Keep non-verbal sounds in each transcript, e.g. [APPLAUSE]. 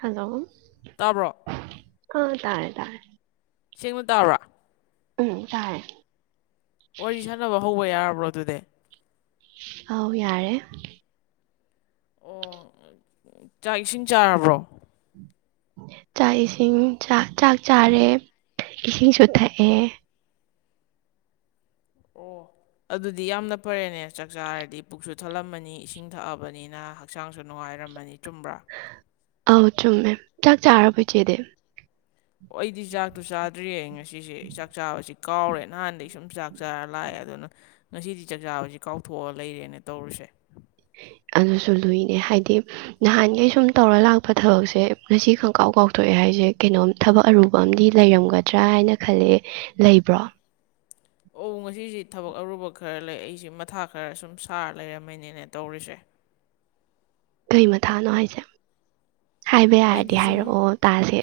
hello ꯇꯥꯕ꯭ꯔꯣ ꯑ ꯇꯥꯔꯦ ꯇꯥꯔꯦ ꯁ‌ꯦꯡꯅ ꯇꯥꯕ꯭ꯔ ꯎꯝ ꯇꯥꯏ ꯋꯥꯔꯤ ꯁꯥꯟꯅꯕ ꯍꯧꯕ ꯌꯥꯔꯕ꯭ꯔꯣ ꯑꯗꯨꯗꯤ ꯑ ꯌꯥꯔꯦ ꯑꯣ ꯆꯥꯛ ꯏꯁꯤꯡ ꯆꯥꯔꯕ꯭ꯔꯣ ꯆꯥꯛ ꯏꯁꯤꯡꯥꯛ ꯆꯥꯛ ꯆꯥꯔꯦ ꯏꯁꯤꯡꯁꯨꯨꯊꯛꯑꯦ ꯑꯣ ꯑꯗꯨꯗꯤ ꯌꯥꯝꯅ ꯐꯔꯦꯅꯦ ꯆꯥꯛꯆꯥꯥꯔꯗꯤ ꯄꯨꯛꯁꯨ ꯊꯠꯂꯝꯃꯅꯤ ꯏꯁꯤꯡ ꯊꯛꯑꯕꯅꯤꯅ ꯍꯛꯆꯥꯡꯁꯨ ꯅꯨꯡꯉꯥꯏꯔꯝꯃꯅꯤ ꯆꯨꯝꯕ꯭ꯔꯥ ꯑꯥꯎ ꯆꯨꯝꯃꯦ ꯀꯥꯛ ꯆ ꯑꯔ ꯄ ꯍ ꯆꯦꯗ ꯑꯩꯗꯤ ꯆꯥꯛꯇꯨ ꯆꯥꯗ꯭ꯔꯤꯌꯦ ꯉꯁꯤꯁꯦ ꯆꯥꯛ ꯆꯥꯕꯁꯤ ꯀꯥꯎꯔꯦ ꯅꯍꯥꯟꯗꯒꯤ ꯁꯨꯝ ꯆꯥꯛ ꯆꯥꯔ ꯂꯥꯛꯑꯦ ꯑꯗꯨꯅ ꯉꯁꯤꯗꯤ ꯆꯥꯛ ꯆꯕꯁꯤ ꯀꯥꯎꯊꯣꯛꯑ ꯂꯩꯔꯦꯅ ꯇꯧꯔꯤꯁꯦ ꯑꯗꯨꯁꯨ ꯂꯨꯏꯅꯦ ꯍꯥꯏꯗꯤ ꯅꯍꯥꯟ ꯑꯩ ꯁꯨꯝ ꯇꯧꯔ ꯂꯥꯛꯄ ꯊꯕꯛꯁꯦ ꯉꯁꯤ ꯈꯪꯀꯥꯎ ꯀꯥꯎꯊꯣꯛꯑꯦ ꯍꯥꯏꯁꯦ ꯀꯩꯅꯣꯝ ꯊꯕꯛ ꯑꯔꯨꯕ ꯑꯃꯗꯤ ꯂꯩꯔꯝꯒꯗ꯭ꯔꯥ ꯍꯥꯏꯅ ꯈꯜꯂꯦ ꯂꯩꯕ꯭ꯔꯣ ꯑꯣ ꯉꯁꯤꯁꯤ ꯊꯕꯛ ꯑꯔꯨꯕ ꯈꯔ ꯂꯩ ꯑꯩꯁꯤ ꯃꯊꯥ ꯈꯔ ꯁꯨꯝ ꯁꯥꯔ ꯂꯩꯔꯝꯃꯅꯤꯅꯦ ꯇꯧꯔꯤꯁꯦ [INAUDIBLE] ꯀꯩ ꯃꯊꯥꯅꯣ ꯍꯥꯏꯁꯦ ꯍꯥꯏꯕ ꯌꯥꯔꯗꯤ ꯑꯩꯗꯤ ꯁꯨꯝ ꯍꯥꯏꯔꯛꯑꯣ ꯇꯥꯁꯦ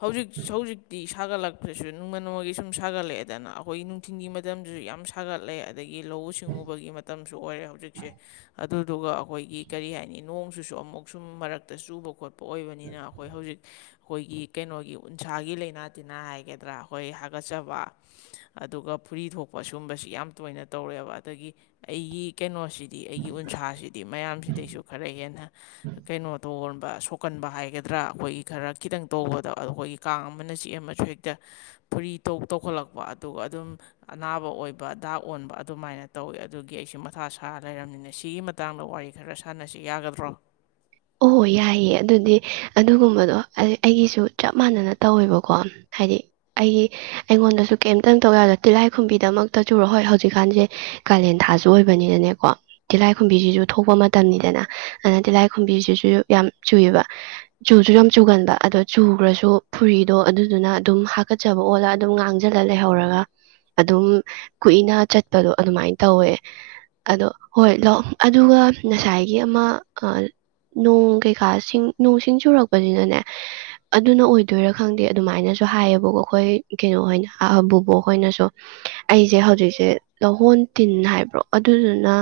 ꯍꯧꯖꯤꯛ ꯍꯧꯖꯤꯛꯇꯤ ꯁꯥꯒꯠꯂꯛꯄꯁꯨ ꯅꯣꯡꯃ ꯅꯣꯡꯃꯒꯤ ꯁꯨꯝ ꯁꯥꯒꯠꯂꯛꯑꯦꯗꯅ ꯑꯩꯈꯣꯏꯒꯤ ꯅꯨꯡꯊꯤꯟꯒꯤ ꯃꯇꯝꯗꯁꯨ ꯌꯥꯝ ꯁꯥꯒꯠꯂꯛꯑꯦ ꯑꯗꯒꯤ ꯂꯧꯎ ꯁꯤꯡꯎꯕꯒꯤ ꯃꯇꯝꯁꯨ ꯑꯣꯏꯔꯦ ꯍꯧꯖꯤꯛꯁꯦ ꯑꯗꯨꯗꯨꯒ ꯑꯩꯈꯣꯏꯒꯤ ꯀꯔꯤ ꯍꯥꯏꯅꯤ ꯅꯣꯡꯁꯨꯁꯨ ꯑꯃꯨꯛ ꯁꯨꯝ ꯃꯔꯛꯇ ꯆꯨꯕ ꯈꯣꯠꯄ ꯑꯣꯏꯕꯅꯤꯅ ꯑꯩꯈꯣꯏ ꯍꯧꯖꯤꯛ ꯑꯩꯈꯣꯏꯒꯤ ꯀꯩꯅꯣꯒꯤ ꯎꯟꯁꯥꯒꯤ ꯂꯩꯅꯥ ꯇꯤꯟꯅꯥ ꯍꯥꯏꯒꯗ꯭ꯔꯥ ꯍꯣꯏ ꯍꯥꯒꯠꯆꯕ ꯑꯗꯨꯒ ꯐꯨꯔꯤ ꯊꯣꯛꯄ ꯀ ꯁꯨꯝꯕꯁꯤ ꯌꯥꯝ ꯇꯣꯏꯅ ꯇꯧꯔꯦꯕ ꯑꯗꯒꯤ ꯑꯩꯒꯤ ꯀꯩꯅꯣꯁꯤ ꯑꯩꯒꯤ ꯎꯟꯁꯥꯁꯤ ꯃꯌꯥꯝꯗ ꯈ ꯍꯦ ꯀꯩꯅꯣ ꯇ ꯁꯣꯛꯀꯟꯕ ꯍꯥꯏꯒꯗ꯭ꯔꯥ ꯑꯩꯈꯣꯏꯒꯤ ꯈꯔ ꯈꯤꯇꯪ ꯇꯧꯕꯗ ꯑꯩꯈꯣꯏꯒꯤ ꯀꯥꯡ ꯑꯃꯅ ꯆꯦ ꯑꯃꯁꯨ ꯍꯦꯛꯇ ꯐꯨꯔꯤ ꯇꯧꯈꯠꯂꯛꯄ ꯑꯗꯨꯒ ꯑꯗꯨꯝ ꯑꯅꯥꯕ ꯑꯣꯏꯕ ꯗꯥꯛ ꯑꯣꯟꯕ ꯑꯗꯨꯃꯥꯏꯅ ꯇꯧꯋꯤ ꯑꯗꯨꯒꯤ ꯑꯩꯁꯨ ꯃꯊꯥ ꯁꯥꯔ ꯂꯩꯔꯕꯝꯅꯤꯅ ꯁꯤꯒꯤ ꯃꯇꯥꯡꯗ ꯋꯥꯔꯤ ꯑꯩ ꯈꯔ ꯁꯥꯟꯅꯁꯤ ꯌꯥꯒꯗ꯭ꯔꯣ ꯑꯣ ꯌꯥꯏꯌꯦ ꯑꯗꯨꯗꯤ ꯑꯗꯨꯒꯨꯝꯕꯗꯣ ꯑꯩꯒꯤꯁꯨ ꯆꯞ ꯃꯥꯟꯅꯅ ꯇꯧꯋꯦꯕꯀꯣ ꯍꯥꯏꯗꯤ ꯑꯩꯒꯤ ꯑꯩꯉꯣꯟꯗꯁꯨ ꯀꯩꯝꯇꯪ ꯇꯧꯋꯦꯗꯣ ꯇꯤꯜꯂꯥꯏꯈꯨꯝꯕꯤꯗꯃꯛꯇ ꯆꯨꯔ ꯍꯣꯏ ꯍꯧꯖꯤꯛꯀꯥꯟꯁꯦ ꯀꯥꯂꯦꯟ ꯊꯥꯁꯨ ꯑꯣꯏꯕꯅꯤꯅꯅꯦꯀꯣ ꯇꯤꯜꯍꯥꯏꯈꯨꯝꯕꯤꯁꯤꯁꯨ ꯊꯣꯛꯄ ꯃꯇꯝꯅꯤꯗꯅ ꯑꯗꯨꯅ ꯇꯤꯜꯂꯥꯏ ꯈꯨꯝꯕꯤꯁꯤꯁꯨ ꯌꯥꯝ ꯆꯨꯏꯑꯕ ꯆꯨꯁꯨ ꯌꯥꯝ ꯆꯨꯒꯟꯕ ꯑꯗꯣ ꯆꯨꯈ꯭ꯔꯁꯨ ꯐꯨꯔꯤꯗꯣ ꯑꯗꯨ ꯑꯗꯨꯅ ꯑꯗꯨꯝ ꯍꯥꯀꯠꯆꯕ ꯑꯣꯜꯂꯒ ꯑꯗꯨꯝ ꯉꯥꯡꯁꯤꯜꯂ ꯂꯩꯍꯧꯔꯒ ꯑꯗꯨꯝ ꯀꯨꯏꯅ ꯆꯠꯄꯗꯣ ꯑꯗꯨꯃꯥꯏꯅ ꯇꯧꯋꯦ ꯑꯗꯣ ꯍꯣꯏ ꯂ ꯑꯗꯨꯒ ꯉꯁꯥꯏꯒꯤ ꯑꯃ ꯅꯣꯡ ꯀꯩꯀꯥ ꯁꯤꯡ ꯅꯣꯡ ꯁꯤꯡ ꯆꯨꯔꯛꯄꯁꯤꯅꯅꯦ ꯑꯗꯨꯅ ꯑꯣꯏꯗꯣꯏꯔꯥ ꯈꯪꯗꯦ ꯑꯗꯨꯃꯥꯏꯅꯁꯨ ꯍꯥꯏꯌꯦꯕꯀꯣ ꯑꯩꯈꯣꯏ ꯀꯩꯅꯣꯍꯅꯕꯨꯕꯣꯛ ꯑꯩꯈꯣꯏꯅꯁꯨ ꯑꯩꯁꯦ ꯍꯧꯖꯤꯛꯁꯦ ꯂꯧꯍꯣꯟ ꯇꯤꯟ ꯍꯥꯏꯕ꯭ꯔꯣ ꯑꯗꯨꯗꯨꯅ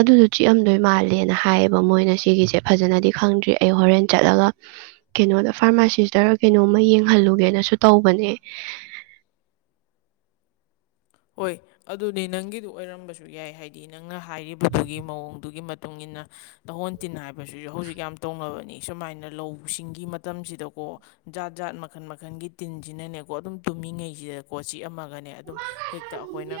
ꯑꯗꯨꯗꯣ ꯆꯤꯛꯑꯝꯗꯣꯏ ꯃꯥꯜ ꯃꯥꯥꯜꯂꯦꯅ ꯍꯥꯏꯌꯦꯕ ꯃꯣꯏꯅ ꯁꯤꯒꯤꯁꯦ ꯁꯦ ꯐꯖꯅꯗꯤ ꯈꯪꯗ꯭ꯔꯤ ꯑꯩ ꯍꯣꯔꯦꯟ ꯆꯠꯂꯒ ꯀꯩꯅꯣꯗ ꯐꯥꯔꯃꯥꯁꯤꯁꯇꯔ ꯀꯩꯅꯣꯝꯃ ꯌꯦꯡꯍꯜꯂꯨꯒꯦꯅ ꯇꯅꯦ ꯍꯣꯏ ꯑꯗꯨꯅꯤ ꯅꯪꯒꯤꯗꯨ ꯑꯣꯏꯔꯝꯕꯁꯨ ꯌꯥꯏ ꯍꯥꯏꯗꯤ ꯅꯪꯅ ꯍꯥꯏꯔꯤꯕꯗꯨꯒꯤ ꯃꯑꯣꯡꯗꯨꯒꯤ ꯃꯇꯨꯡ ꯏꯟꯅ ꯂꯍꯣꯟ ꯇꯤꯟ ꯍꯥꯏꯕꯁꯤꯁꯨ ꯍꯧꯖꯤꯛ ꯌꯥꯝ ꯇꯧꯅꯕꯅꯤ ꯁꯨꯃꯥꯏꯅ ꯂꯧꯁꯤꯡꯒꯤ ꯃꯇꯝꯁꯤꯗꯀꯣ ꯖꯥꯠ ꯖꯥꯠ ꯃꯈꯜ ꯃꯈꯜꯒꯤ ꯇꯤꯟꯁꯤꯅꯅꯦꯀꯣ ꯑꯗꯨꯝ ꯇꯨꯝꯃꯤꯉꯩꯁꯤꯗꯀꯣ ꯆꯤꯛꯑ ꯑꯃꯒꯅꯦ ꯑꯗꯨꯝ ꯍꯦꯛꯇ ꯑꯩꯈꯣꯏꯅ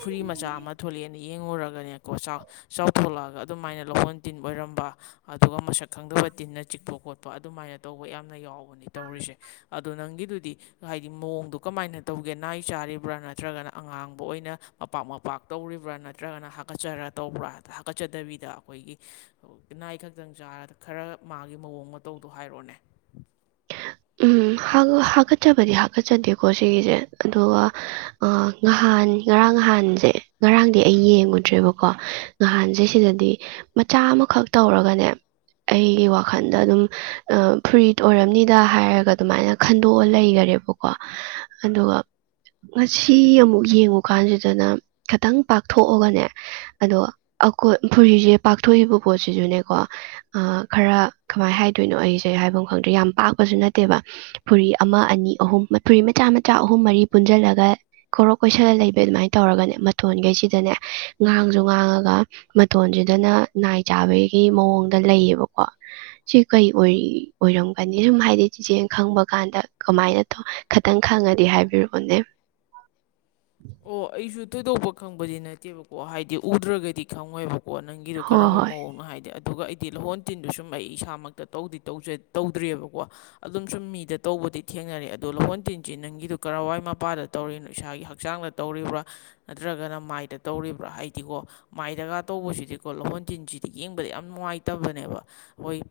ꯐꯨꯔꯤ ꯃꯆꯥ ꯑꯃ ꯊꯣꯛꯂꯛꯑꯦꯅ ꯌꯦꯡꯉꯨꯔꯒꯅꯦꯀꯣ ꯆꯥꯎ ꯊꯣꯛꯣꯂꯛꯑꯒ ꯑꯗꯨꯝꯥꯏꯅ ꯍꯥꯏꯅ ꯂꯧꯍꯣꯟ ꯇꯤꯟ ꯑꯣꯏꯔꯝꯕ ꯑꯗꯨꯒ ꯃꯁꯛ ꯈꯪꯗꯕ ꯇꯤꯟꯅ ꯆꯤꯛꯄ ꯈꯣꯠꯄ ꯑꯗꯨꯃꯥꯏꯅ ꯇꯧꯕ ꯌꯥꯝꯅ ꯌꯥꯎꯕ ꯐꯣꯟꯅꯤ ꯇꯧꯔꯤꯁꯦ ꯑꯗꯣ ꯅꯪꯒꯤꯗꯨꯗꯤ ꯍꯥꯏꯗꯤ ꯃꯑꯣꯡꯗꯣ ꯀꯃꯥꯏꯅ ꯇꯧꯒꯦ ꯅꯥꯏ ꯆꯥꯔꯤꯕ꯭ꯔꯥꯅ ꯅꯠꯇ꯭ꯔꯒꯅ ꯑꯉꯥꯡꯕ ꯑꯣꯏꯅ ꯃꯄꯥꯛ ꯃꯄꯥꯛ ꯇꯧꯔꯤꯕ꯭ꯔꯥ ꯅꯠꯇ꯭ꯔꯒꯅ ꯍꯥꯀꯠꯆꯔ ꯇꯧꯕ꯭ꯔꯥ ꯍꯥꯀꯠꯆꯗꯕꯤ ꯁꯤꯗ ꯑꯩꯈꯣꯏꯒꯤꯅꯥꯏ ꯈꯛꯇꯪ ꯆꯥꯔꯒ ꯈꯔ ꯃꯥꯒꯤ ꯃꯑꯣꯡ ꯃꯇꯧꯗꯣ ꯍꯥꯏꯔꯛꯑꯣꯅꯦ ꯎꯝ ꯍꯥꯀꯠꯆꯕꯗꯤ ꯍꯥꯀꯠꯆꯗꯦꯀꯣ ꯁꯤꯒꯤꯁꯦ ꯑꯗꯨꯒ ꯉꯍꯥꯟ ꯉꯔꯥꯡ ꯉꯍꯥꯟ ꯅꯍꯥꯟꯁꯦ ꯉꯔꯥꯡꯗꯤ ꯑꯩ ꯌꯦꯡꯉꯨꯗ꯭ꯔꯦꯕꯀꯣ ꯅꯍꯥꯟꯁꯦ ꯁꯤꯗꯗꯤ ꯃꯆꯥ ꯑꯃꯈꯛ ꯇꯧꯔ ꯋꯥ ꯐ ꯗ ꯍꯥꯏꯔꯒ ꯑꯗꯨꯃꯥꯏꯅ ꯈꯟꯗꯣꯛꯑ ꯂꯩꯈꯔꯦꯕꯀꯣ ꯑꯗꯨꯒ ꯉꯁꯤ ꯑꯃꯨꯛ ꯌꯦꯡꯉꯨꯀꯥꯟꯁꯤꯗꯅ ꯈꯤꯇꯪ ꯄꯥꯛꯊꯣꯛꯑꯒꯅꯦ ꯑꯗꯣ ꯑꯈꯣꯏ ꯐꯨꯔꯤꯁꯦ ꯄꯥꯛꯊꯣꯛꯏꯕ ꯄꯣꯠꯁꯤꯁꯨꯅꯦꯀꯣ ꯈꯔ ꯀꯃꯥꯏꯅ ꯍꯥꯏꯗꯣꯏꯅꯣ ꯑꯩꯁꯦ ꯍꯥꯏꯕꯐꯝ ꯈꯪꯗꯦ ꯌꯥꯝ ꯄꯥꯛ ꯅꯠꯇꯦꯕ ꯐꯨꯔꯤ ꯑꯃ ꯑꯅꯤ ꯑꯍꯨꯝ ꯐꯨꯔꯤ ꯃꯆꯥ ꯃꯆꯥ ꯑꯍꯨꯝ ꯃꯔꯤ ꯄꯨꯟꯁꯤꯜꯂꯒꯧꯛ ꯀꯣꯏꯁꯜꯂ ꯂꯩꯕ ꯑꯗꯨꯃꯥꯏꯅ ꯇꯧꯔꯒꯅꯦ ꯃꯇꯊꯣꯟꯈꯩꯁꯤꯗꯅꯦ ꯉꯥꯡꯁꯨ ꯉꯥꯡꯉꯒ ꯃꯇꯊꯣꯟꯁꯤꯗꯅ ꯆ ꯃ ꯁꯨꯝ ꯍꯥꯏꯗꯤ ꯆ ꯆꯦꯡ ꯈꯪꯕ ꯀꯥꯟꯗ ꯀꯃꯥꯏꯅ ꯈꯈꯤꯇꯪ ꯈꯪꯉꯗꯤ ꯍꯥꯏꯕꯤꯔꯛꯑꯣꯅꯦ [INAUDIBLE] ꯑꯣ ꯑꯩꯁꯨ ꯊꯣꯏꯗꯣꯛꯄ ꯈꯪꯕꯗꯤ ꯅꯠꯇꯦꯕꯀꯣ ꯍꯥꯏꯗꯤ ꯎꯗ꯭ꯔꯒꯗꯤ ꯈꯪꯉꯣꯏꯕ ꯑꯣ ꯅꯪꯒꯤꯗꯨꯣ ꯍꯣꯏ ꯀꯔꯝꯕ ꯍꯣꯏ ꯃꯑꯣꯡꯅꯣ ꯍꯥꯏꯗꯤ ꯑꯗꯨꯒ ꯑꯩꯗꯤ ꯂꯍꯣꯟ ꯇꯤꯟꯗꯨ ꯁꯨꯝ ꯑꯩ ꯏꯁꯥꯃꯛꯇ ꯇꯧꯗꯤ ꯇꯧꯗ꯭ꯔꯤꯑꯕꯀꯣ ꯑꯗꯨꯝ ꯁꯨꯝ ꯃꯤꯗ ꯇꯧꯕ ꯗꯤ ꯊꯦꯡꯅꯔꯦ ꯑꯗꯣ ꯂꯨꯍꯣꯟ ꯇꯤꯟ ꯆꯤꯟ ꯅꯪꯒꯤꯗꯨ ꯀꯔꯋꯥꯏ ꯃꯄꯥꯗ ꯇꯧꯔꯤꯅꯣ ꯏꯁꯥꯒꯤ ꯍꯛꯆꯥꯡꯗ ꯇꯧꯔꯤꯕ꯭ꯔꯥ ꯅꯠꯇ꯭ꯔꯒꯅ ꯃꯥꯏꯗ ꯇꯧꯔꯤꯕ꯭ꯔꯥ ꯍꯥꯏꯗꯤꯀꯣ ꯃꯥꯏꯗꯒ ꯇꯧꯕꯁꯤꯗꯤꯀꯣ ꯂꯍꯣꯟ ꯊꯤꯟꯁꯤ ꯁꯤꯗꯤ ꯌꯦꯡꯕꯗ ꯌꯥꯝ ꯅꯨꯡꯉꯥꯏꯇꯕꯅꯦꯕ ꯍꯣꯏ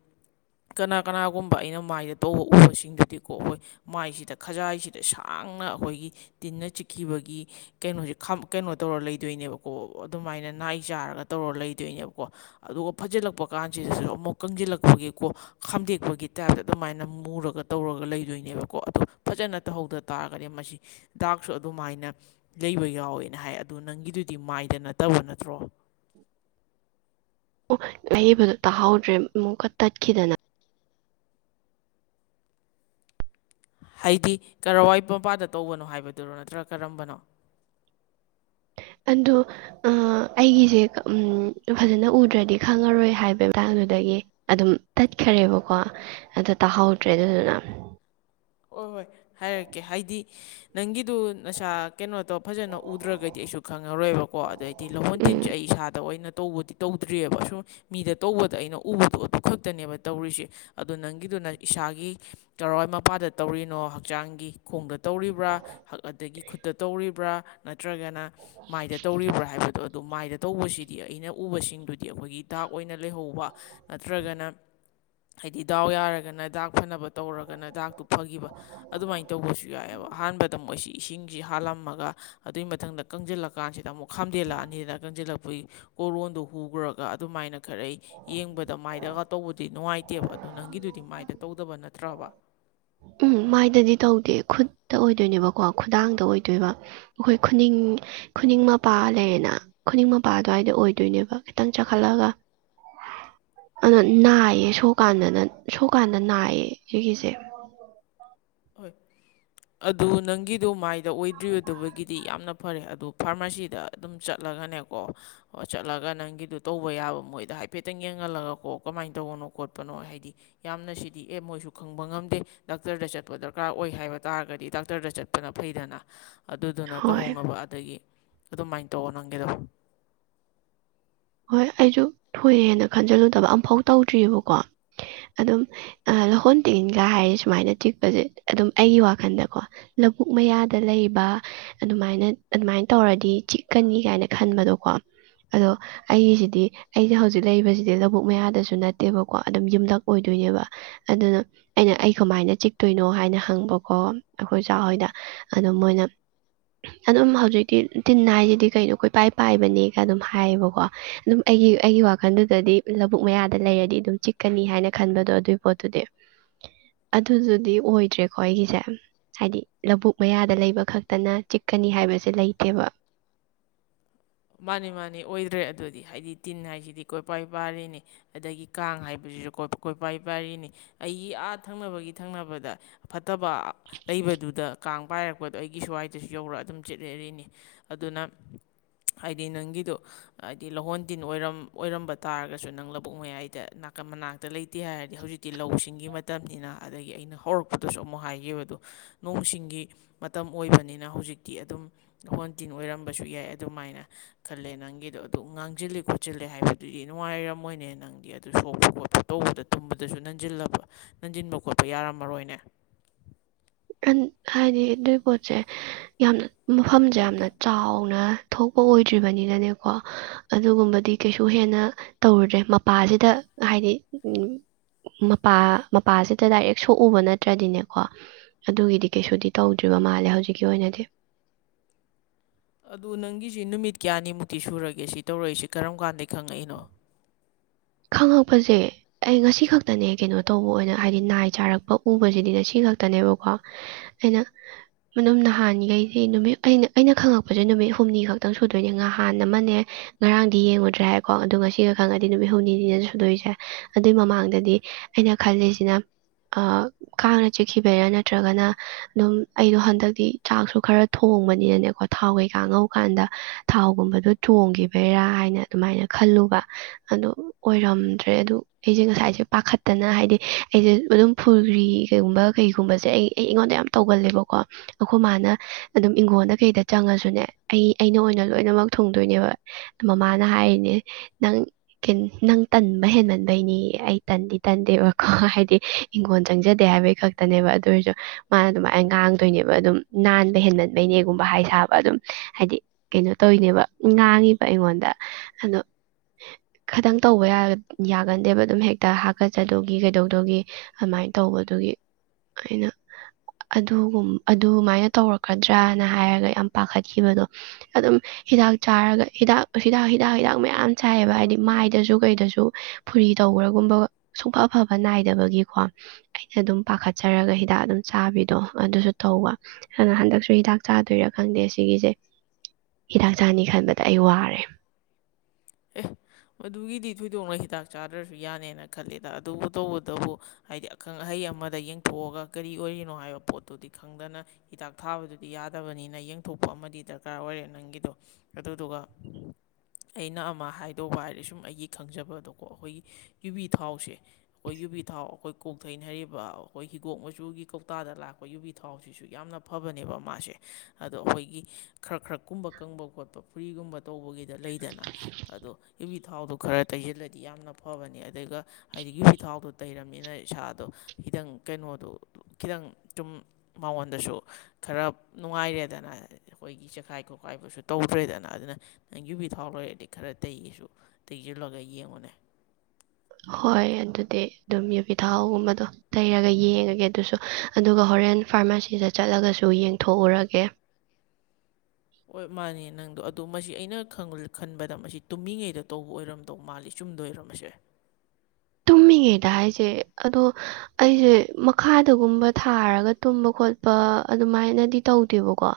ꯀꯅꯥ ꯀꯅꯥꯒꯨꯝꯕ ꯑꯩꯅ ꯃꯥꯏꯗ ꯇꯧꯕ ꯎꯕꯁꯤꯡꯗꯨꯗꯤ ꯀꯣꯛꯑꯣꯣꯏ ꯃꯥꯏꯁꯤꯗ ꯈꯖꯥꯏꯁꯤꯗ ꯁꯥ ꯈꯪꯅ ꯑꯩꯈꯣꯏꯒꯤ ꯇꯤꯟꯅ ꯆꯤꯛꯈꯤꯕꯒꯤ ꯀꯩꯅꯣꯁꯦ ꯀꯩꯅꯣ ꯇꯧꯔ ꯂꯩꯗꯣꯏꯅꯦꯕꯀꯣ ꯑꯗꯨꯃꯥꯏꯅ ꯅꯥꯏ ꯆꯥꯔꯒ ꯇꯧꯔ ꯂꯩꯗꯣꯏꯅꯦꯕꯀꯣ ꯑꯗꯨꯒ ꯐꯖꯤꯜꯂꯛꯄ ꯀꯥꯟꯁꯤꯗꯁꯨ ꯑꯃꯨꯛ ꯀꯪꯁꯤꯜꯂꯛꯄꯒꯤꯀꯣ ꯈꯥꯝꯗꯦꯛꯄꯒꯤ ꯇꯥꯏꯞꯇ ꯑꯗꯨꯃꯥꯏꯅ ꯃꯨꯔꯒ ꯑꯗꯨꯒ ꯇꯧꯔꯒ ꯂꯩꯗꯣꯏꯅꯦꯕ ꯀꯣ ꯑꯗꯣ ꯐꯖꯅ ꯇꯧꯍꯧꯗ ꯇꯥꯔꯒꯗꯤ ꯃꯁꯤ ꯗꯥꯛꯁꯨ ꯑꯗꯨꯃꯥꯏꯅ ꯂꯩꯕ ꯌꯥꯎꯋꯦꯅ ꯍꯥꯏ ꯑꯗꯨ ꯅꯪꯒꯤꯗꯨꯗꯤ ꯃꯥꯏꯗ ꯅꯠꯇꯕ ꯅꯠꯇ꯭ꯔꯣ ꯂꯩꯕꯗꯨꯣ ꯇꯥꯍꯧꯗ꯭ꯔꯦ ꯑꯃꯨꯛꯀ ꯇꯠꯈꯤꯗꯅ ꯍꯥꯏꯗꯤ ꯀꯔꯋꯥꯏ ꯃꯄꯥꯗ ꯇꯧꯕꯅꯣ ꯍꯥꯏꯕꯗꯨꯔꯣ ꯅꯠꯇ꯭ꯔꯒ ꯀꯔꯝꯕꯅꯣ [UNINTELLIGIBLE] ꯑꯗꯣ ꯑꯩꯒꯤꯁꯦ ꯐꯖꯅ ꯎꯗ꯭ꯔꯗꯤ ꯈꯪꯉꯔꯣꯏ ꯍꯥꯏꯕ ꯃꯇꯥꯡꯗꯨꯗꯒꯤ ꯑꯗꯨꯝ ꯇꯠꯈꯔꯦꯕꯀꯣ ꯑꯗꯨ ꯇꯥꯍꯧꯗ꯭ꯔꯦ ꯑꯗꯨꯗꯨꯅ ꯍꯣꯏ ꯍꯣꯏ ꯍꯥꯏꯔꯛꯀꯦ ꯍꯥꯏꯗꯤ ꯅꯪꯒꯤꯗꯨ ꯅꯁꯥ ꯀꯩꯅꯣ ꯇꯣ ꯐꯖꯅ ꯎꯗ꯭ꯔꯒꯗꯤ ꯑꯩꯁꯨ ꯈꯪꯉꯔꯣꯏꯕꯀꯣ ꯑꯗꯩꯗꯤ ꯂꯍꯣꯟ ꯎꯝ ꯇꯤꯟꯁꯦ ꯑꯩ ꯏꯁꯥꯗ ꯑꯣꯏꯅ ꯇꯧꯕꯗꯤ ꯇꯧꯗ꯭ꯔꯤꯑꯕ ꯑꯁꯨꯝ ꯃꯤꯗ ꯇꯧꯕꯗ ꯑꯩꯅ ꯎꯕꯗꯣ ꯑꯗꯨ ꯈꯛꯇꯅꯦꯕ ꯇꯧꯔꯤꯁꯦ ꯑꯗꯣ ꯅꯪꯒꯤꯗ ꯑꯗꯨꯅ ꯏꯁꯥꯒꯤ ꯀꯔꯋꯥꯏ ꯃꯄꯥꯗ ꯇꯧꯔꯤꯅꯣ ꯍꯛꯆꯥꯡꯒꯤ ꯈꯣꯡꯗ ꯇꯧꯔꯤꯕ꯭ꯔꯥ ꯑꯗꯒꯤ ꯈꯨꯠꯇ ꯇꯧꯔꯤꯕ꯭ꯔꯥ ꯅꯠꯇ꯭ꯔꯒꯅ ꯃꯥꯏꯗ ꯇꯧꯔꯤꯕ꯭ꯔꯥ ꯍꯥꯏꯕꯗꯣ ꯑꯗꯣ ꯃꯥꯏꯗ ꯇꯧꯕꯁꯤꯗꯤ ꯑꯩꯅ ꯎꯕꯁꯤꯡꯗꯨꯗꯤ ꯑꯩꯈꯣꯏꯒꯤ ꯏꯇꯥꯛ ꯑꯣꯏꯅ ꯂꯩꯍꯧꯕ ꯅꯠꯇ꯭ꯔꯒꯅ ꯍꯥꯏꯗꯤ ꯗꯥꯎ ꯌꯥꯔꯒꯅ ꯗꯥꯛ ꯐꯅꯕ ꯇꯧꯔꯒꯅ ꯗꯥꯛꯇꯨ ꯐꯈꯤꯕ ꯑꯗꯨꯃꯥꯏꯅ ꯇꯧꯕꯁꯨ ꯌꯥꯏꯑꯕ ꯑꯍꯥꯟꯕꯗ ꯃꯣꯏꯁꯤ ꯏꯁꯤꯡꯁꯤ ꯍꯥꯜꯂꯝꯃꯒ ꯑꯗꯨꯏ ꯃꯊꯗ ꯀꯪꯁꯤꯜꯂꯛꯀꯥꯟꯁꯤꯗ ꯑꯃꯨꯛ ꯈꯥꯝꯗꯦꯜꯂꯛꯑꯅꯤꯅ ꯀꯪꯁꯤꯜꯂꯛꯄ ꯑꯩꯈꯣꯏ ꯀꯣꯔꯣꯟꯗꯣ ꯍꯨꯈ꯭ꯔꯒ ꯑꯗꯨꯃꯥꯏꯅ ꯈꯔ ꯌꯦꯡꯕꯗ ꯃꯥꯏꯗꯒ ꯇꯧꯕꯗꯤ ꯅꯨꯡꯉꯥꯏꯇꯦ ꯅꯠꯇꯦꯕ ꯑꯗꯨ ꯅꯪꯒꯤꯗꯨꯗꯤ ꯃꯥꯏꯗ ꯇꯧꯗꯕ ꯅꯠꯇ꯭ꯔꯕ ꯎꯝ ꯃꯥꯏꯗꯗꯤ ꯇꯧꯗꯦ ꯈꯨꯠꯇ ꯑꯣꯏꯗꯣꯏꯅꯦꯕꯀꯣ ꯈꯨꯗꯥꯡꯗ ꯑꯣꯏꯗꯣꯏꯕ ꯑꯩꯈꯣꯏ ꯈꯨꯅꯤꯡ ꯈꯨꯅꯤꯡ ꯃꯄꯥ ꯂꯩꯌꯦꯅ ꯈꯨꯅꯤꯡ ꯃꯄꯥ ꯑꯗꯨꯋꯥꯏꯗ ꯑꯣꯏꯗꯣꯏꯅꯦꯕ ꯈꯤꯇꯪ ꯆꯈꯠꯂꯒ ꯍ ꯑꯗꯣ ꯅꯥꯏꯌꯦ ꯁꯣꯀꯥꯟꯗꯅ ꯁꯣꯀꯥꯟꯗ ꯅꯥꯏꯌꯦ ꯁꯤꯒꯤꯁꯦ ꯍꯣꯏ ꯑꯗꯨ ꯅꯪꯒꯤꯗꯣ ꯃꯥꯏꯗ ꯑꯣꯏꯗ꯭ꯔꯤꯗꯕꯒꯤꯗꯤ ꯌꯥꯝꯅ ꯐꯔꯦ ꯑꯗꯣ ꯐꯥꯔꯃꯥꯁꯤꯗ ꯑꯗꯨꯝ ꯆꯠꯂꯒꯅꯦꯀꯣ ꯆꯠꯂꯒ ꯅꯪꯒꯤꯗꯣ ꯇꯧꯕ ꯌꯥꯕ ꯃꯣꯏꯗ ꯍꯥꯏꯐꯦꯠꯇꯪ ꯌꯦꯡ ꯈꯪꯍꯜꯂꯒ ꯀꯣ ꯀꯃꯥꯏꯅ ꯇꯧꯕꯅꯣ ꯈꯣꯠꯄꯅꯣ ꯍꯥꯏꯗꯤ ꯌꯥꯝꯅ ꯁꯤꯗꯤ ꯑꯦ ꯃꯣꯏꯁꯨ ꯈꯪꯕ ꯉꯝꯗꯦ ꯗꯥꯛꯇꯔꯗ ꯆꯠ ꯗꯔꯀꯥꯔ ꯑꯣꯏ ꯍꯥꯏꯕ ꯇꯥꯔꯒꯗꯤ ꯗꯥꯛꯇꯔꯗ ꯆꯠꯄꯅ ꯐꯩꯗꯅ ꯑꯗꯨꯗꯨꯅ ꯍꯣꯏ ꯇꯧꯍꯧꯅꯕ ꯑꯗꯒꯤ ꯑꯗꯨꯃꯥꯏꯅ ꯇꯧꯔ ꯅꯪꯒꯗꯕ ꯍꯣꯏ ꯑꯩꯁꯨ ꯊꯨꯑ ꯍꯥꯏꯅ ꯈꯟꯖꯤꯜꯂꯨꯗꯕ ꯑꯃꯝꯐꯥꯎ ꯇꯧꯗ꯭ꯔꯤꯑꯕꯀꯣ ꯑꯗꯨꯝ ꯂꯍꯣꯟ ꯇꯤꯟꯒ ꯍꯥꯏꯔꯤ ꯁꯨꯃꯥꯏꯅ ꯆꯤꯛꯄꯁꯦ ꯑꯗꯨꯝ ꯑꯩꯒꯤ ꯋꯥꯈꯜꯗꯀꯣ ꯂꯧꯕꯨꯛ ꯃꯌꯥꯗ ꯂꯩꯕ ꯑꯗꯨꯃꯥꯏꯅ ꯑꯗꯨꯃꯥꯏꯅ ꯇꯧꯔꯗꯤ ꯆꯤꯛꯀꯅꯤ ꯀꯥꯏꯅ ꯈꯟꯕꯗꯣꯀꯣ ꯑꯗꯣ ꯑꯩꯒꯤꯁꯤꯗꯤ ꯑꯩꯁꯦ ꯍꯧꯖꯤꯛ ꯂꯩꯔꯤꯕꯁꯤꯗꯤ ꯂꯧꯕꯨꯛ ꯃꯌꯥꯗꯁꯨ ꯅꯠꯇꯦꯕꯀꯣ ꯑꯗꯨꯝ ꯌꯨꯝꯂꯛ ꯑꯣꯏꯗꯣꯏꯅꯦꯕ ꯑꯗꯨꯅ ꯑꯩꯅ ꯑꯩ ꯀꯃꯥꯏꯅ ꯆꯤꯛꯇꯣꯏꯅꯣ ꯍꯥꯏꯅ ꯍꯪꯕꯀꯣ ꯑꯩꯈꯣꯏ ꯑꯣꯖꯥ ꯍꯣꯏꯗ ꯑꯗꯣ ꯃꯣꯏꯅ ꯑꯗꯨꯝ ꯍꯧꯖꯤꯛꯇꯤ ꯇꯤꯟ ꯍꯥꯏꯁꯤꯗꯤ ꯀꯩꯅꯣ ꯀꯣꯏꯄꯥꯏ ꯄꯥꯏꯕꯅꯦꯒ ꯑꯗꯨꯝ ꯍꯥꯏꯌꯦꯕꯀꯣ ꯑꯗꯨꯝ ꯑꯩꯒꯤ ꯑꯩꯒꯤ ꯋꯥꯈꯜꯗꯨꯗꯗꯤ ꯂꯧꯕꯨꯛ ꯃꯌꯥꯗ ꯂꯩꯔꯗꯤ ꯑꯗꯨꯝ ꯆꯤꯛꯀꯅꯤ ꯍꯥꯏꯅ ꯈꯟꯕꯗꯣ ꯑꯗꯨꯒꯤ ꯄꯣꯠꯇꯨꯗꯤ ꯑꯗꯨꯗꯨꯗꯤ ꯑꯣꯏꯗ꯭ꯔꯦꯀꯣ ꯑꯩꯒꯤꯁꯦ ꯍꯥꯏꯗꯤ ꯂꯧꯕꯨꯛ ꯃꯌꯥꯗ ꯂꯩꯕ ꯈꯛꯇꯅ ꯆꯤꯛꯀꯅꯤ ꯍꯥꯏꯕꯁꯦ ꯂꯩꯇꯦꯕ [UNINTELLIGIBLE] ꯃꯥꯅꯤ ꯃꯥꯅꯤ ꯑꯣꯏꯗ꯭ꯔꯦ ꯑꯗꯨꯗꯤ ꯍꯥꯏꯗꯤ ꯇꯤꯟ ꯍꯥꯏꯁꯤꯗꯤ ꯀꯣꯏꯄꯥꯏ ꯄꯔꯤꯅꯤ ꯑꯗꯒꯤ ꯀꯥꯡ ꯍꯥꯏꯕꯁꯨ ꯀꯣꯏ ꯄꯥꯏ ꯄꯥꯏꯔꯤꯅꯤ ꯑꯩꯒꯤ ꯑꯥꯠ ꯊꯪꯅꯕꯒꯤ ꯊꯪꯅꯕꯗ ꯐꯠꯇꯕ ꯂꯩꯕꯗꯨꯗ ꯀꯥꯡ ꯄꯥꯏꯔꯛꯄꯗꯣ ꯑꯩꯒꯤ ꯁ꯭ꯋꯥꯏꯗꯁꯨ ꯌꯧꯔꯒ ꯑꯗꯨꯝ ꯆꯤꯠꯂꯏꯅꯤ ꯑꯗꯨꯅ ꯍꯥꯏꯗꯤ ꯅꯪꯒꯤꯗꯣ ꯍꯥꯏꯗꯤ ꯂꯍꯣꯟ ꯇꯤꯟꯔꯝ ꯑꯣꯏꯔꯝꯕ ꯇꯥꯔꯒꯁꯨ ꯅꯪ ꯂꯧꯕꯨꯛ ꯃꯌꯥꯏꯗ ꯅꯥꯀꯟ ꯃꯅꯥꯛꯇ ꯂꯩꯇꯦ ꯍꯥꯏꯔꯗꯤ ꯍꯧꯖꯤꯛꯇꯤ ꯂꯧꯁꯤꯡꯒꯤ ꯃꯇꯝꯅꯤꯅ ꯑꯗꯒꯤ ꯑꯩꯅ ꯍꯧꯔꯛꯄꯗꯁꯨ ꯑꯃꯨꯛ ꯍꯥꯏꯒꯕꯗꯣ ꯅꯣꯡꯁꯤꯡꯒꯤ ꯃꯇꯝ ꯑꯣꯏꯕꯅꯤꯅ ꯍꯧꯖꯤꯛꯇꯤ ꯑꯗꯨꯝ ꯍꯣꯟ ꯇꯤꯟ ꯑꯣꯏꯔꯝꯕꯁꯨ ꯌꯥꯏ ꯑꯗꯨꯃꯥꯏꯅ ꯈꯜꯂꯦ ꯅꯪꯒꯤꯗꯣ ꯑꯗꯨ ꯉꯥꯡꯁꯤꯜꯜꯂꯤꯦ ꯈꯣꯠꯆꯤꯜꯂꯦ ꯍꯥꯏꯕꯗꯨꯗꯤ ꯅꯨꯡꯉꯥꯏꯔꯝꯃꯣꯏꯅꯦ ꯅꯪꯗꯤ ꯑꯗꯨ ꯁꯣꯛ ꯇꯧꯕꯗ ꯊꯨꯝꯕꯗꯁꯨ ꯅꯟꯜꯂꯕ ꯅꯟꯁꯤꯟꯕ ꯈꯣꯠꯄ ꯌꯥꯔꯝꯃꯔꯣꯏꯅꯦ [INAUDIBLE] ꯍꯥꯏꯗꯤ ꯑꯗꯨꯏ ꯄꯣꯠꯁꯦ ꯌꯥꯝꯅ ꯃꯐꯝꯁꯦ ꯌꯥꯝꯅ ꯆꯥꯎꯅ ꯊꯣꯛꯄ ꯑꯣꯏꯗ꯭ꯔꯤꯕꯅꯤꯅꯅꯦꯀꯣ ꯑꯗꯨꯒꯨꯝꯕꯗꯤ ꯀꯩꯁꯨ ꯍꯦꯟꯅ ꯇꯧꯔꯨꯗ꯭ꯔꯦ ꯃꯄꯥꯁꯤꯗ ꯍꯥꯏꯗꯤ ꯎꯝ ꯃꯄꯥ ꯃꯄꯥꯁꯤꯗ ꯗꯥꯏꯔꯦꯛ ꯁꯣꯛꯎꯕ ꯅꯠꯇ꯭ꯔꯗꯤꯅꯦꯀꯣ ꯑꯗꯨꯒꯤꯗꯤ ꯀꯩꯁꯨꯗꯤ ꯇꯧꯗ꯭ꯔꯤꯕ ꯃꯥꯜꯂꯦ ꯍꯧꯖꯤꯛꯀꯤ ꯑꯣꯏꯅꯗꯤ ꯑꯗꯨ ꯅꯪꯒꯤꯁꯤ ꯅꯨꯃꯤꯠ ꯀꯌꯥꯅꯤꯃꯨꯛꯇꯤ ꯁꯨꯔꯒꯦ ꯁꯤ ꯇꯧꯔꯛꯏꯁꯤ ꯀꯔꯝ ꯀꯥꯟꯗꯗꯒꯤ ꯈꯪꯉꯛꯏꯅꯣ ꯈꯪꯉꯛꯄꯁꯦ ꯑꯩ ꯉꯁꯤ ꯈꯛꯇꯅꯦ ꯀꯩꯅꯣ ꯇꯧꯕ ꯑꯣꯏꯅ ꯍꯥꯏꯗꯤ ꯅꯥꯏ ꯆꯥꯔꯛꯄ ꯎꯕꯁꯤꯗꯤ ꯉꯁꯤ ꯈ ꯈꯇꯅꯦꯕꯀꯣ ꯑꯩꯅ ꯑꯗꯨꯝ ꯅꯍꯥꯟꯈꯩꯗꯤ ꯅꯨꯃꯤꯠ ꯑꯩꯅ ꯑꯩꯅ ꯈꯪꯉꯛꯄꯁꯦ ꯅꯨꯃꯤꯠ ꯍꯨꯝꯅꯤ ꯈꯛꯇꯪ ꯁꯨꯗꯣꯏꯅꯦ ꯅꯍꯥꯟ ꯑꯃꯅꯦ ꯉꯔꯥꯡꯗꯤ ꯌꯦꯡꯨꯗ꯭ꯔꯦ ꯍꯥꯏꯀꯣ ꯑꯗꯣ ꯉꯁꯤꯒ ꯈꯪꯉꯗꯤ ꯅꯨꯃꯤꯠ ꯍꯨꯝꯅꯤ ꯁꯤꯅ ꯁꯨꯗꯣꯏꯁꯦ ꯑꯗꯨꯏ ꯃꯃꯥꯡꯗꯗꯤ ꯑꯩꯅ ꯈꯜꯂꯤꯁꯤꯅ ꯀꯥꯡꯅ ꯆꯤꯛꯈꯤꯕꯔꯥ ꯅꯠꯇ꯭ꯔꯒꯅ ꯑꯗꯨꯝ ꯑꯩꯗꯣ ꯍꯟꯗꯛꯇꯤ ꯆꯥꯛꯁꯨ ꯈꯔ ꯊꯣꯛ ꯇꯣꯡꯕꯅꯤꯅꯅꯦꯀꯣ ꯊꯥꯎꯈꯩ ꯀꯥꯡꯍꯧ ꯀꯥꯟꯗ ꯊꯥꯎꯒꯨꯝꯕꯗꯣ ꯇꯣꯡꯈꯤꯕꯩꯔꯥ ꯍꯥꯏꯅ ꯑꯗꯨꯃꯥꯏꯅ ꯈꯜꯂ ꯂ ꯑꯗꯨ ꯑꯣꯏꯔꯝꯗ꯭ꯔꯦ ꯑꯗꯨ ꯑꯩꯁꯦ ꯉꯁꯥꯏꯁꯦ ꯄꯥꯈꯠꯇꯅ ꯍꯥꯏꯗꯤ ꯑꯩꯁꯦ ꯑꯗꯨꯝ ꯐꯨꯒ꯭ꯔꯤ ꯀꯩꯒꯨꯝꯕ ꯀꯩꯒꯨꯝꯕꯁꯦ ꯑꯩ ꯑꯩꯉꯣꯟꯗ ꯌꯥꯝ ꯇꯧꯒꯜꯂꯦꯕꯀꯣ ꯑꯩꯈꯣꯏ ꯃꯥꯅ ꯑꯗꯨꯝ ꯏꯪꯈꯣꯟꯜꯗ ꯀꯩꯗ ꯆꯪꯉꯁꯨꯅꯦ ꯑꯩ ꯑꯩꯅ ꯑꯣꯏꯅ ꯂꯣꯏꯅꯃꯛ ꯊꯨꯡꯗꯣꯏꯅꯦꯕ ꯃꯃꯥꯅ ꯍꯥꯏꯔꯤꯅꯦ ꯅꯪ ꯅꯪ ꯇꯟꯕ ꯍꯦꯟꯍꯟꯕꯩꯅꯤ ꯑꯩ ꯇꯟꯗꯤ ꯇꯟꯗꯦꯕꯀꯣ ꯍꯥꯏꯗꯤ ꯍꯪꯈꯣꯣꯟ ꯆꯪꯖꯗꯦ ꯍꯥꯏꯕꯩ ꯈꯛ ꯉꯥꯛꯇꯅꯦꯕ ꯑꯗꯨ ꯑꯣꯏꯔꯁꯨ ꯃꯥꯅ ꯑꯗꯨꯃꯥꯏꯅ ꯉꯥꯡꯗꯣꯏꯅꯦꯕ ꯑꯗꯨꯝ ꯅꯥꯟꯕ ꯍꯦꯟꯃꯟꯕꯩꯅꯦꯒꯨꯝꯕ ꯍꯥꯏ ꯁꯥꯕ ꯑꯗꯨꯝ ꯍꯥꯏꯗꯤ ꯀꯩꯅꯣ ꯇꯧꯔꯤꯅꯦꯕ ꯉꯥꯡꯉꯤꯕ ꯑꯩꯉꯣꯟꯗ ꯑꯗꯣ ꯈꯤꯇꯪ ꯇꯧꯕ ꯌꯥꯒꯟꯗꯦꯕ ꯑꯗꯨꯝ ꯍꯦꯛꯇ ꯍꯥꯀꯠꯆꯗꯒꯤ ꯀꯩꯗꯧꯗꯒꯤ ꯑꯗꯨꯃꯥꯏꯅ ꯇꯧꯕꯗꯨꯒꯤ ꯑꯅ ꯑꯗꯨꯒꯨꯝ ꯑꯗꯨꯃꯥꯏꯅ ꯇꯧꯔꯛꯀꯗ꯭ꯔꯅ ꯍꯥꯏꯔꯒ ꯌꯥꯝ ꯄꯥꯈꯠꯈꯤꯕꯗꯣ ꯑꯗꯨꯝ ꯍꯤꯗꯥꯛ ꯆꯥꯔꯒ ꯍꯤꯗꯥꯛ ꯍꯤꯗꯥꯛ ꯍꯤꯗꯥꯛ ꯍꯤꯗꯥꯛ ꯃꯌꯥꯝ ꯁꯥꯏꯑꯕ ꯍꯥꯏꯗꯤ ꯃꯥꯏꯗꯁꯨ ꯀꯩꯗꯁꯨ ꯐꯨꯔꯤ ꯇꯧꯕ꯭ꯔꯥꯒꯨꯝꯕ ꯁꯨꯡꯐ ꯑꯐꯕ ꯅꯥꯏꯗꯕꯒꯤꯀꯣ ꯑꯩꯅ ꯑꯗꯨꯝ ꯄꯥꯈꯠꯆꯩ ꯊꯔꯒ ꯍꯤꯗꯥꯛ ꯑꯗꯨꯝ ꯆꯥꯕꯤꯗꯣ ꯑꯗꯨꯁꯨ ꯊꯧꯕ ꯑꯗꯨꯅ ꯍꯟꯗꯛꯁꯨ ꯍꯤꯗꯥꯛ ꯆꯥꯗꯣꯏꯔꯥ ꯈꯪꯗꯦ ꯁꯤꯒꯤꯁꯦ ꯍꯤꯗꯥꯛ ꯆꯥꯅꯤ ꯈꯟꯕꯗ ꯑꯩ ꯋꯥꯔꯦ ꯑꯦ ꯃꯗꯨꯒꯤꯗꯤ ꯊꯣꯏꯗꯣꯛꯅ ꯍꯤꯗꯥꯛ ꯆꯥꯗ꯭ꯔꯁꯨ ꯌꯥꯅꯦꯅ ꯈꯜꯂꯦꯗ ꯑꯗꯨꯕꯨ ꯇꯧꯕꯇꯕꯨ ꯍꯥꯏꯗꯤ ꯑꯈꯪ ꯑꯍꯩ ꯑꯃꯗ ꯌꯦꯡꯊꯣꯛꯑꯒ ꯀꯔꯤ ꯑꯣꯏꯔꯤꯅꯣ ꯍꯥꯏꯕ ꯄꯣꯠꯇꯨꯗꯤ ꯈꯪꯗꯅ ꯍꯤꯗꯥꯛ ꯊꯥꯕꯗꯨꯗꯤ ꯌꯥꯗꯕꯅꯤꯅ ꯊꯣꯛꯄ ꯑꯃꯗꯤ ꯗꯔꯀꯥꯔ ꯑꯣꯏꯔꯦ ꯅꯪꯒꯤꯗꯣ ꯑꯗꯨꯗꯨꯒ ꯑꯩꯅ ꯃꯥ ꯍꯥꯏꯗꯧꯕ ꯍꯥꯏꯔꯗꯤ ꯁꯨꯝ ꯑꯩꯒꯤ ꯈꯪꯖꯕ ꯑꯗꯣꯀꯣ ꯑꯩꯈꯣꯏꯒꯤ ꯌꯨꯕꯤ ꯊꯥꯎꯁꯦ ꯑꯩꯈꯣꯏ ꯌꯨꯕꯤ ꯊꯥꯎ ꯑꯩꯈꯣꯏ ꯀꯣꯛꯊꯩꯅ ꯍꯥꯏꯔꯤꯕ ꯑꯩꯈꯣꯏ ꯍꯤꯒꯣꯛ ꯃꯆꯨꯒꯤ ꯀꯧꯇꯥꯗ ꯂꯥꯛꯄ ꯌꯨꯕꯤ ꯊꯥꯎꯁꯤꯁꯨ ꯌꯥꯝꯅ ꯐꯕꯅꯦꯕ ꯃꯥꯁꯦ ꯑꯗꯣ ꯑꯩꯈꯣꯏꯒꯤ ꯈꯔ ꯈꯔ ꯀꯨꯝꯕ ꯀꯪꯕ ꯈꯣꯠꯄ ꯐꯨꯔꯤꯒꯨꯝꯕ ꯇꯧꯕꯒꯤꯗ ꯂꯩꯗꯅ ꯑꯗꯣ ꯌꯨꯕꯤ ꯊꯥꯎꯗꯣ ꯈꯔ ꯇꯩꯁꯤꯜꯂꯗꯤ ꯌꯥꯝꯅ ꯐꯕꯅꯤ ꯑꯗꯨꯒ ꯍꯥꯏꯗꯤ ꯌꯨꯕꯤ ꯊꯥꯎꯗꯣ ꯇꯩꯔꯝꯅꯤꯅ ꯏꯁꯥꯗꯣ ꯈꯤꯇꯪ ꯀꯩꯅꯣꯗꯣ ꯈꯤꯇꯪ ꯆꯨꯝ ꯃꯉꯣꯟꯗꯁꯨ ꯈꯔ ꯅꯨꯡꯉꯥꯏꯔꯦꯗꯅ ꯑꯩꯈꯣꯏꯒꯤ ꯆꯦꯈꯥꯏ ꯈꯣꯠꯈꯥꯏꯕꯁꯨ ꯇꯧꯗ꯭ꯔꯦꯗꯅ ꯑꯗꯨꯅ ꯅꯪ ꯌꯨꯕꯤ ꯊꯥꯎ ꯂꯩꯔꯗꯤ ꯈꯔ ꯇꯩꯏꯁꯨ ꯇꯦꯛꯁꯤꯜꯂꯒ ꯌꯦꯡꯉꯨꯅꯦ ꯍꯣꯏ ꯑꯗꯨꯗꯤ ꯑꯗꯨꯝ ꯌꯄꯤ ꯊꯥꯎꯒꯨꯝꯕꯗꯣ ꯇꯩꯔꯒ ꯌꯦꯡꯉꯒꯦ ꯑꯗꯨꯁꯨ ꯑꯗꯨꯒ ꯍ ꯍꯣꯔꯦꯟ ꯐꯥꯔꯃꯥꯁꯤꯗ ꯆꯠꯂꯒꯁꯨ ꯌꯦꯡꯊꯣꯛꯎꯔꯒꯦ ꯍꯣꯏ ꯃꯥꯅꯦ ꯅꯪꯗꯣ ꯑꯗꯨꯗ ꯃꯁꯤ ꯑꯩꯅ ꯈꯟꯕꯗ ꯃꯁꯤ ꯇꯨꯝꯃꯤꯉꯩꯗ ꯇꯧꯕ ꯑꯣꯏꯔꯝꯗꯧ ꯃꯥꯜꯂꯤꯨꯝ ꯇꯨꯝꯗꯣꯏ ꯑꯣꯏꯔꯝꯁꯦ [INAUDIBLE] ꯇꯨꯝꯃꯤꯉꯩꯗ ꯍꯥꯏꯁꯦ ꯑꯗꯣ ꯑꯩꯁꯦ ꯃꯈꯥꯗꯒꯨꯝꯕ ꯊꯥꯔꯒ ꯇꯨꯝꯕ ꯈꯣꯠ ꯑꯗꯨꯃꯥꯏꯅꯗꯤ ꯇꯧꯗꯦꯕꯀꯣ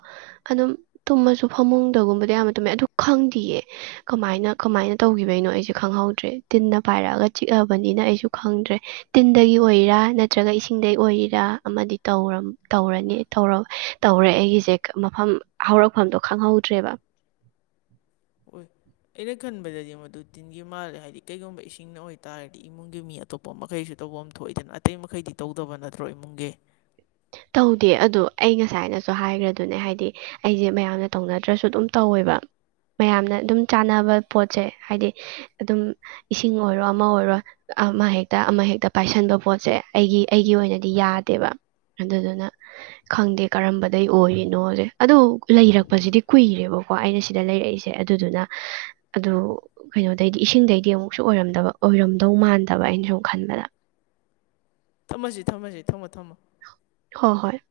ꯑꯗꯨꯝ ꯇꯨꯝꯃꯁꯨ ꯐꯃꯨꯡꯗꯒꯨꯝꯕꯗ ꯌꯥꯝꯅ ꯇꯨꯝꯃꯦ ꯑꯗꯨ ꯈꯪꯗꯌꯦ ꯀꯃꯥꯏꯅ ꯀꯃꯥꯏꯅ ꯇꯧꯈꯤꯕꯩꯅꯣ ꯑꯩꯁꯦ ꯈꯪꯍꯧꯗ꯭ꯔꯦ ꯇꯤꯟꯅ ꯄꯥꯏꯔꯛꯑꯒ ꯅꯤꯅ ꯑꯩꯁꯨ ꯈꯪꯗ꯭ꯔꯦ ꯇꯤꯟꯗꯒꯤ ꯑꯣꯏꯔꯥ ꯅꯠꯇ꯭ꯔꯒ ꯏꯁꯤꯡ ꯑꯣꯏꯔꯥ ꯑꯃꯗꯤ ꯇꯧꯔ ꯇꯧꯔꯅꯤꯧ ꯇꯧꯔꯦ ꯑꯩꯒꯤꯁꯦ ꯃꯐꯝ ꯍꯧꯔꯛꯐꯝꯗꯣ ꯈꯪꯍꯧꯗ꯭ꯔꯦꯕ ꯎꯝ ꯑꯣꯏꯣꯏ ꯑꯩꯅ ꯈꯟꯕꯗꯗꯤ ꯃꯗꯨ ꯇꯤꯟꯈꯤꯕ ꯃꯥꯜꯂꯦ ꯍꯥꯏꯗꯤ ꯀꯩꯒꯨꯝꯕ ꯏꯁꯤꯡꯅ ꯑꯣꯏꯇꯥꯥꯔꯗꯤ ꯏꯃꯨꯡꯒꯤ ꯃꯤ ꯑꯇꯣꯞꯄ ꯃꯈꯩꯁꯨ ꯇꯧꯕ ꯑꯃ ꯊꯣꯛꯑꯏꯗꯅ ꯑꯇꯩ ꯃꯈꯩꯗꯤ ꯇꯧꯗꯕ ꯅꯠꯇ꯭ꯔꯣ ꯏꯃꯨꯡꯒꯤ [UNINTELLIGIBLE] ꯇꯧꯗꯦ ꯑꯗꯨꯗꯣ ꯑꯩ ꯉꯁꯥꯏꯅꯁꯨ ꯍꯥꯏꯈ꯭ꯔꯗꯨꯅꯦ ꯍꯥꯏꯗꯤ ꯑꯩꯁꯦ ꯃꯌꯥꯝꯅ ꯇꯧꯅꯗ꯭ꯔꯁꯨ ꯑꯗꯨꯝ ꯇꯧꯋꯦꯕ ꯋꯥ ꯃꯌꯥꯝꯅ ꯑꯗꯨꯝ ꯆꯥꯅꯕ ꯄꯣꯠꯁꯦ ꯍꯥꯏꯗꯤ ꯑꯗꯨꯝ ꯏꯁꯤꯡ ꯑꯣꯏꯔꯣ ꯑꯃ ꯑꯣꯏꯔꯣ ꯑꯃ ꯍꯦꯛꯇ ꯑꯃꯍꯦꯛꯇ ꯄꯥꯏꯁꯟꯕ ꯄꯣꯠꯁꯦ ꯑꯩꯒꯤ ꯑꯩꯒꯤ ꯑꯣꯏꯅꯗꯤ ꯌꯥꯗꯦꯕ ꯑꯗꯨꯗꯨꯅ ꯈꯪꯗꯦ ꯀꯔꯝꯕꯗꯒꯤꯩ ꯑꯣꯏꯔꯤꯅꯣꯁꯦ ꯑꯗꯣ ꯂꯩꯔꯛꯄꯁꯤꯗꯤ ꯀꯨꯏꯔꯦꯕꯀꯣ ꯑꯩꯅ ꯁꯤꯗ ꯂꯩꯔꯛꯏꯁꯦ ꯁꯦ ꯑꯗꯨꯗꯨꯅ ꯑꯗꯨ ꯀꯩꯅꯣꯗꯩꯗꯤ ꯏꯁꯤꯡꯗꯩꯗꯤ ꯑꯃꯨꯛꯁꯨ ꯑꯣꯏꯔꯝꯗꯕ ꯑꯣꯏꯔꯝꯗꯧ ꯃꯥꯟꯗꯕ ꯩꯅꯁꯨ ꯈꯟꯕꯗ ꯊꯝꯃꯁꯤ ꯊꯝꯃꯁꯤ ꯊꯝꯃꯣ ꯊꯝꯃꯣ ꯍ ꯍꯣꯏ